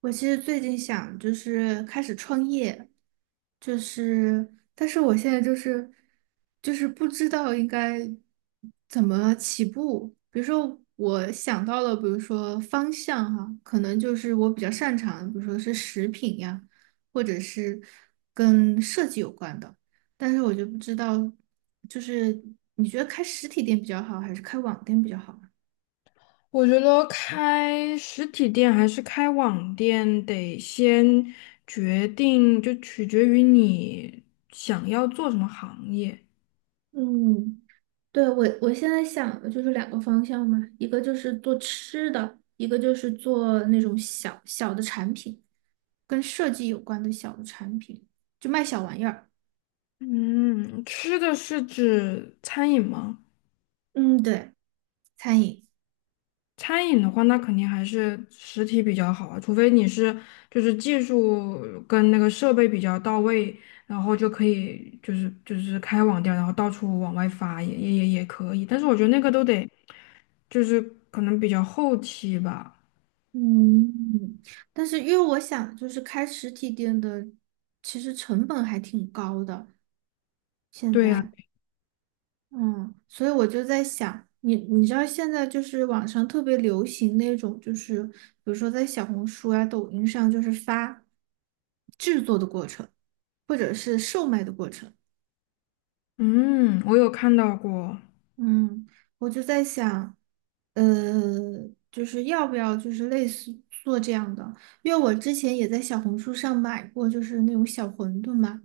我其实最近想开始创业，就是，但是我现在不知道应该怎么起步。比如说，我想到了，比如说方向哈，可能就是我比较擅长的比如说是食品呀，或者是跟设计有关的。但是我就不知道，就是你觉得开实体店比较好，还是开网店比较好啊我觉得开实体店还是开网店，得先决定，就取决于你想要做什么行业。嗯。对，我现在想的就是两个方向嘛，一个就是做吃的，一个就是做那种小小的产品，跟设计有关的小的产品，就卖小玩意儿。嗯，吃的是指餐饮吗？嗯，对，餐饮。餐饮的话，那肯定还是实体比较好啊，除非你是技术跟那个设备比较到位，然后就可以开网店，然后到处往外发也可以。但是我觉得那个都得就是可能比较后期吧。嗯，但是因为我想开实体店的，其实成本还挺高的，现对呀，在。嗯，所以我就在想，你知道现在就是网上特别流行那种，就是比如说在小红书啊、抖音上，就是发制作的过程，或者是售卖的过程。嗯，我有看到过，嗯，我就在想，呃，就是要不要就是类似做这样的，因为我之前也在小红书上买过，就是那种小馄饨嘛。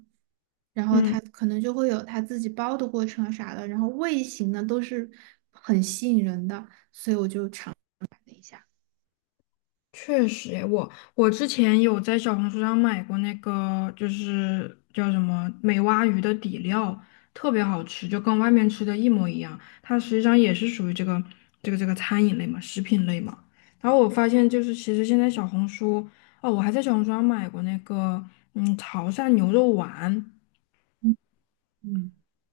然后它嗯，可能就会有它自己包的过程啊啥的，然后味型呢都是很吸引人的。确实诶我之前有在小红书上买过那个，就是叫什么美蛙鱼的底料，特别好吃，就跟外面吃的一模一样。它实际上也是属于这个餐饮类嘛，食品类嘛。然后我发现，就是其实现在小红书，哦，我还在小红书上买过那个，嗯，潮汕牛肉丸。嗯，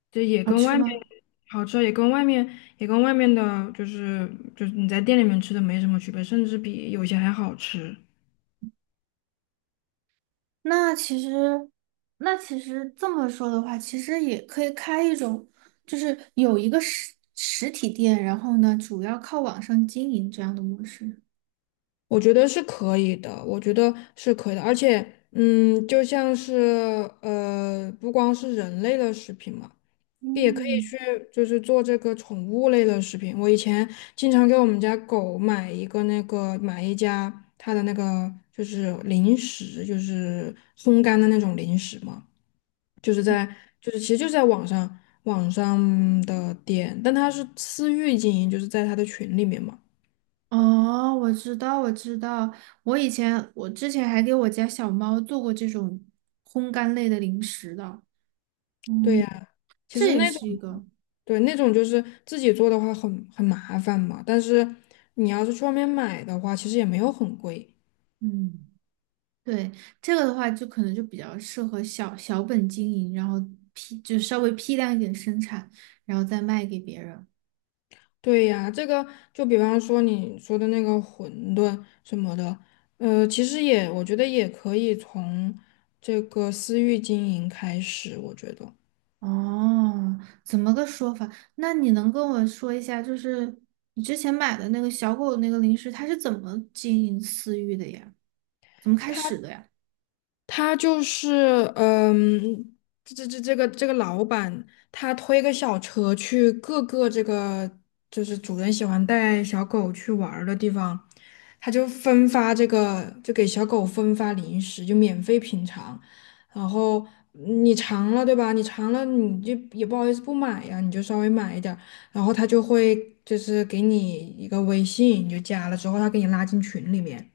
这也好跟吃外面吗？好吃，也跟外面的，就是你在店里面吃的没什么区别，甚至比有些还好吃。那其实，那其实这么说的话，其实也可以开一种，就是有一个实体店，然后呢，主要靠网上经营这样的模式。我觉得是可以的，我觉得是可以的，而且，嗯，就像是不光是人类的食品嘛，也可以嗯，去做这个宠物类的食品。我以前经常给我们家狗买一个那个买一家它的那个就是零食，就是烘干的那种零食嘛。就是在其实就是在网上的店，但他是私域经营，就是在他的群里面嘛。哦，我知道，我知道，我之前还给我家小猫做过这种烘干类的零食的，对嗯，呀，其这实也那种是一个，对那种就是自己做的话很麻烦嘛，但是你要是去外面买的话，其实也没有很贵。嗯。对，这个的话，就可能就比较适合小小本经营，然后批就稍微批量一点生产，然后再卖给别人。对呀，这个就比方说你说的那个馄饨什么的，其实也我觉得也可以从这个私域经营开始，我觉得。哦，怎么个说法？那你能跟我说一下，就是你之前买的那个小狗那个零食，它是怎么经营私域的呀？怎么开始的呀？他就是，嗯，这个老板，他推个小车去各个这个就是主人喜欢带小狗去玩儿的地方，他就分发这个，就给小狗分发零食，就免费品尝。然后你尝了，对吧？你尝了，你就也不好意思不买呀，你就稍微买一点儿。然后他就会给你一个微信，你就加了之后，他给你拉进群里面。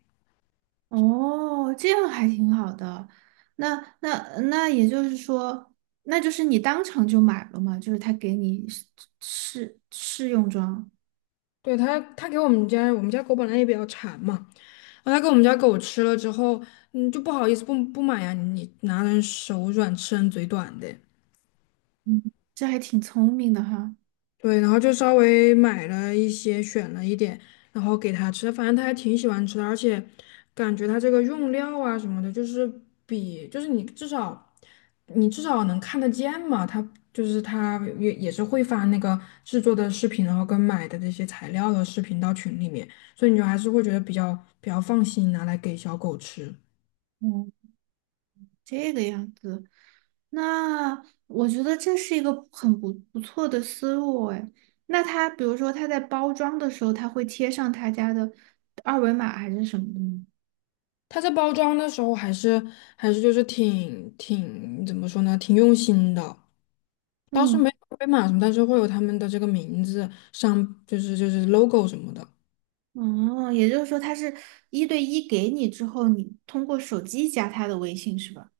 哦，这样还挺好的。那也就是说，那就是你当场就买了嘛，就是他给你试试用装。对，他给我们家狗本来也比较馋嘛。后他给我们家狗吃了之后，嗯，就不好意思不买呀，你拿人手软，吃人嘴短的。嗯，这还挺聪明的哈。对，然后就稍微买了一些，选了一点，然后给它吃，反正它还挺喜欢吃的，而且感觉它这个用料啊什么的，就是比就是你至少能看得见嘛，它就是它也是会发那个制作的视频，然后跟买的这些材料的视频到群里面，所以你就还是会觉得比较放心拿来给小狗吃。嗯，这个样子，那我觉得这是一个很不错的思路哎。那他比如说他在包装的时候，他会贴上他家的二维码还是什么的吗？它在包装的时候还是就是挺怎么说呢，挺用心的。当时没嗯，有被码什么，但是会有他们的这个名字上，就是 logo 什么的。哦，也就是说他是一对一给你之后，你通过手机加他的微信是吧？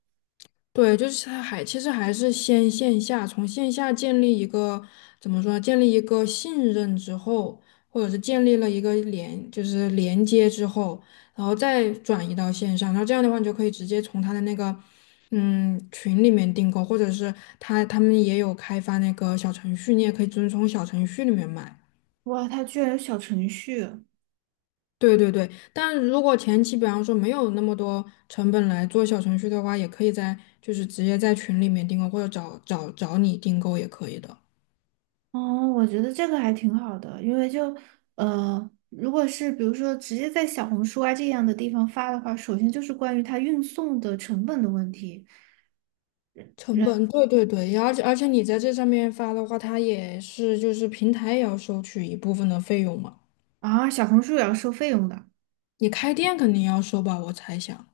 对，就是他还其实还是先线下，从线下建立一个怎么说呢建立一个信任之后，或者是建立了一个连，就是连接之后，然后再转移到线上，然后这样的话，你就可以直接从他的那个嗯群里面订购，或者是他们也有开发那个小程序，你也可以遵从小程序里面买。哇，他居然有小程序。对对对，但如果前期比方说没有那么多成本来做小程序的话，也可以在直接在群里面订购，或者找你订购也可以的。哦，我觉得这个还挺好的，因为就如果是比如说直接在小红书啊这样的地方发的话，首先就是关于它运送的成本的问题，成本，对对对，而且你在这上面发的话，它也是就是平台也要收取一部分的费用嘛。啊，小红书也要收费用的，你开店肯定要收吧，我猜想。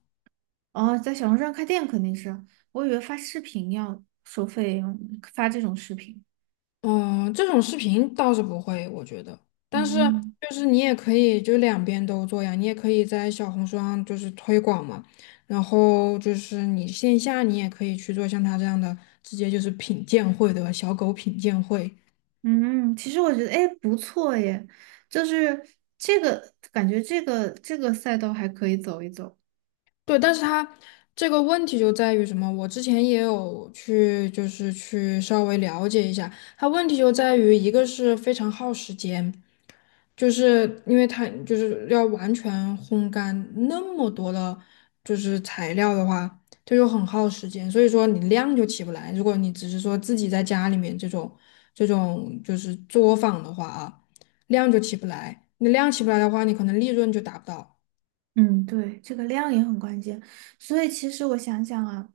哦，在小红书上开店肯定是，我以为发视频要收费用，发这种视频，嗯，这种视频倒是不会，我觉得。但是嗯就是你也可以就两边都做呀，你也可以在小红书上就是推广嘛，然后就是你线下你也可以去做像他这样的，直接就是品鉴会，对吧？小狗品鉴会。嗯，其实我觉得哎不错耶，就是这个感觉这个赛道还可以走一走。对，但是它这个问题就在于什么？我之前也有去，就是去稍微了解一下，它问题就在于一个是非常耗时间，就是因为它就是要完全烘干那么多的，就是材料的话，这就很耗时间，所以说你量就起不来。如果你只是说自己在家里面这种就是作坊的话啊，量就起不来，你量起不来的话，你可能利润就达不到。嗯，对，这个量也很关键。所以其实我想想啊，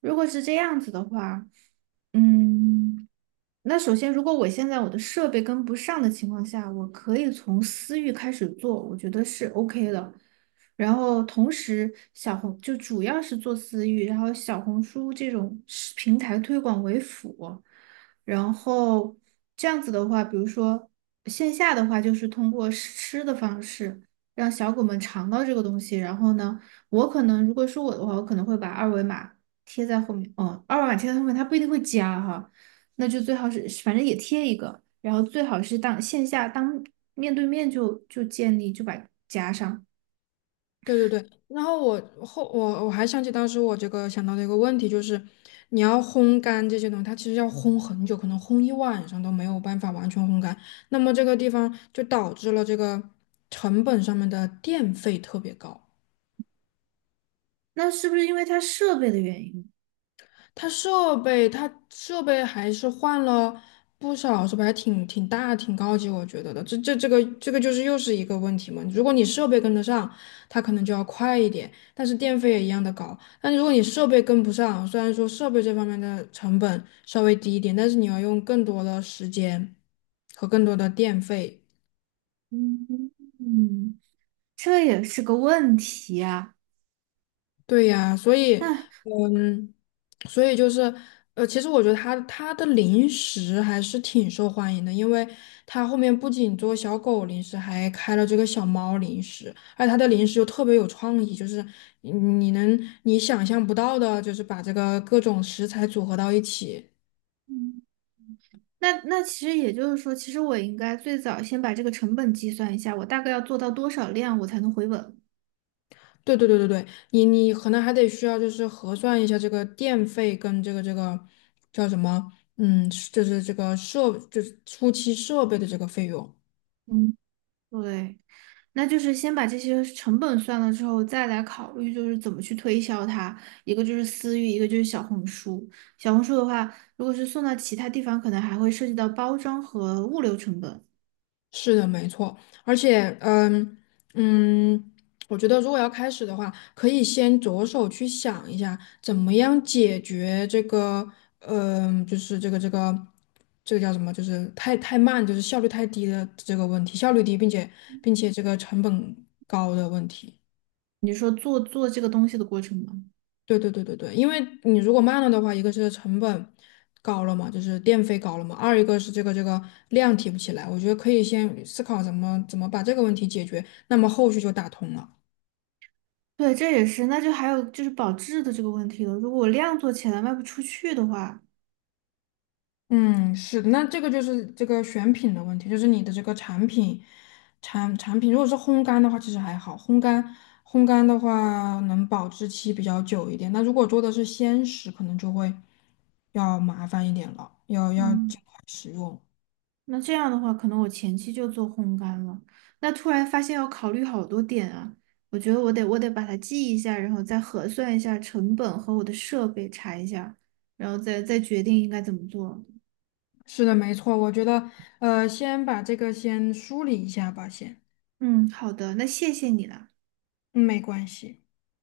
如果是这样子的话，嗯。那首先，如果我现在我的设备跟不上的情况下，我可以从私域开始做，我觉得是 OK 的。然后同时，小红就主要是做私域，然后小红书这种是平台推广为辅。然后这样子的话，比如说线下的话，就是通过试吃的方式让小狗们尝到这个东西。然后呢，我可能如果是我的话，我可能会把二维码贴在后面。哦，二维码贴在后面，它不一定会加哈。那就最好是反正也贴一个，然后最好是当线下当面对面就建立就把加上。对对对，然后我还想起当时我这个想到的一个问题，就是你要烘干这些东西，它其实要烘很久，可能烘一晚上都没有办法完全烘干。那么这个地方就导致了这个成本上面的电费特别高。那是不是因为它设备的原因？它设备，它设备还是换了不少，设备还挺挺大、挺高级，我觉得的。这个就是又是一个问题嘛。如果你设备跟得上，它可能就要快一点，但是电费也一样的高。但如果你设备跟不上，虽然说设备这方面的成本稍微低一点，但是你要用更多的时间和更多的电费。嗯嗯，这也是个问题啊。对呀，所以，那嗯，所以就是，其实我觉得它的零食还是挺受欢迎的，因为它后面不仅做小狗零食，还开了这个小猫零食，而且它的零食又特别有创意，就是你你能你想象不到的，就是把这个各种食材组合到一起。嗯那其实也就是说，其实我应该最早先把这个成本计算一下，我大概要做到多少量我才能回本？对对对对对，你可能还得需要就是核算一下这个电费跟这个叫什么，嗯，就是这个设就是初期设备的这个费用。嗯，对。那就是先把这些成本算了之后，再来考虑就是怎么去推销它。一个就是私域，一个就是小红书。小红书的话，如果是送到其他地方，可能还会涉及到包装和物流成本。是的，没错，而且，嗯嗯，我觉得如果要开始的话，可以先着手去想一下，怎么样解决这个，嗯，就是这个叫什么，就是太慢，就是效率太低的这个问题，效率低，并且这个成本高的问题。你说做这个东西的过程吗？对对对对对，因为你如果慢了的话，一个是成本高了嘛，就是电费高了嘛；二一个是这个量提不起来。我觉得可以先思考怎么把这个问题解决，那么后续就打通了。对，这也是。那就还有就是保质的这个问题了。如果我量做起来卖不出去的话，嗯，是的，那这个就是这个选品的问题，就是你的这个产品产品，如果是烘干的话，其实还好，烘干的话能保质期比较久一点。那如果做的是鲜食，可能就会要麻烦一点了，要嗯。尽快使用。那这样的话，可能我前期就做烘干了。那突然发现要考虑好多点啊，我觉得我得把它记一下，然后再核算一下成本和我的设备查一下，然后再决定应该怎么做。是的，没错，我觉得，先把这个先梳理一下吧，先，嗯，好的，那谢谢你了。嗯，没关系。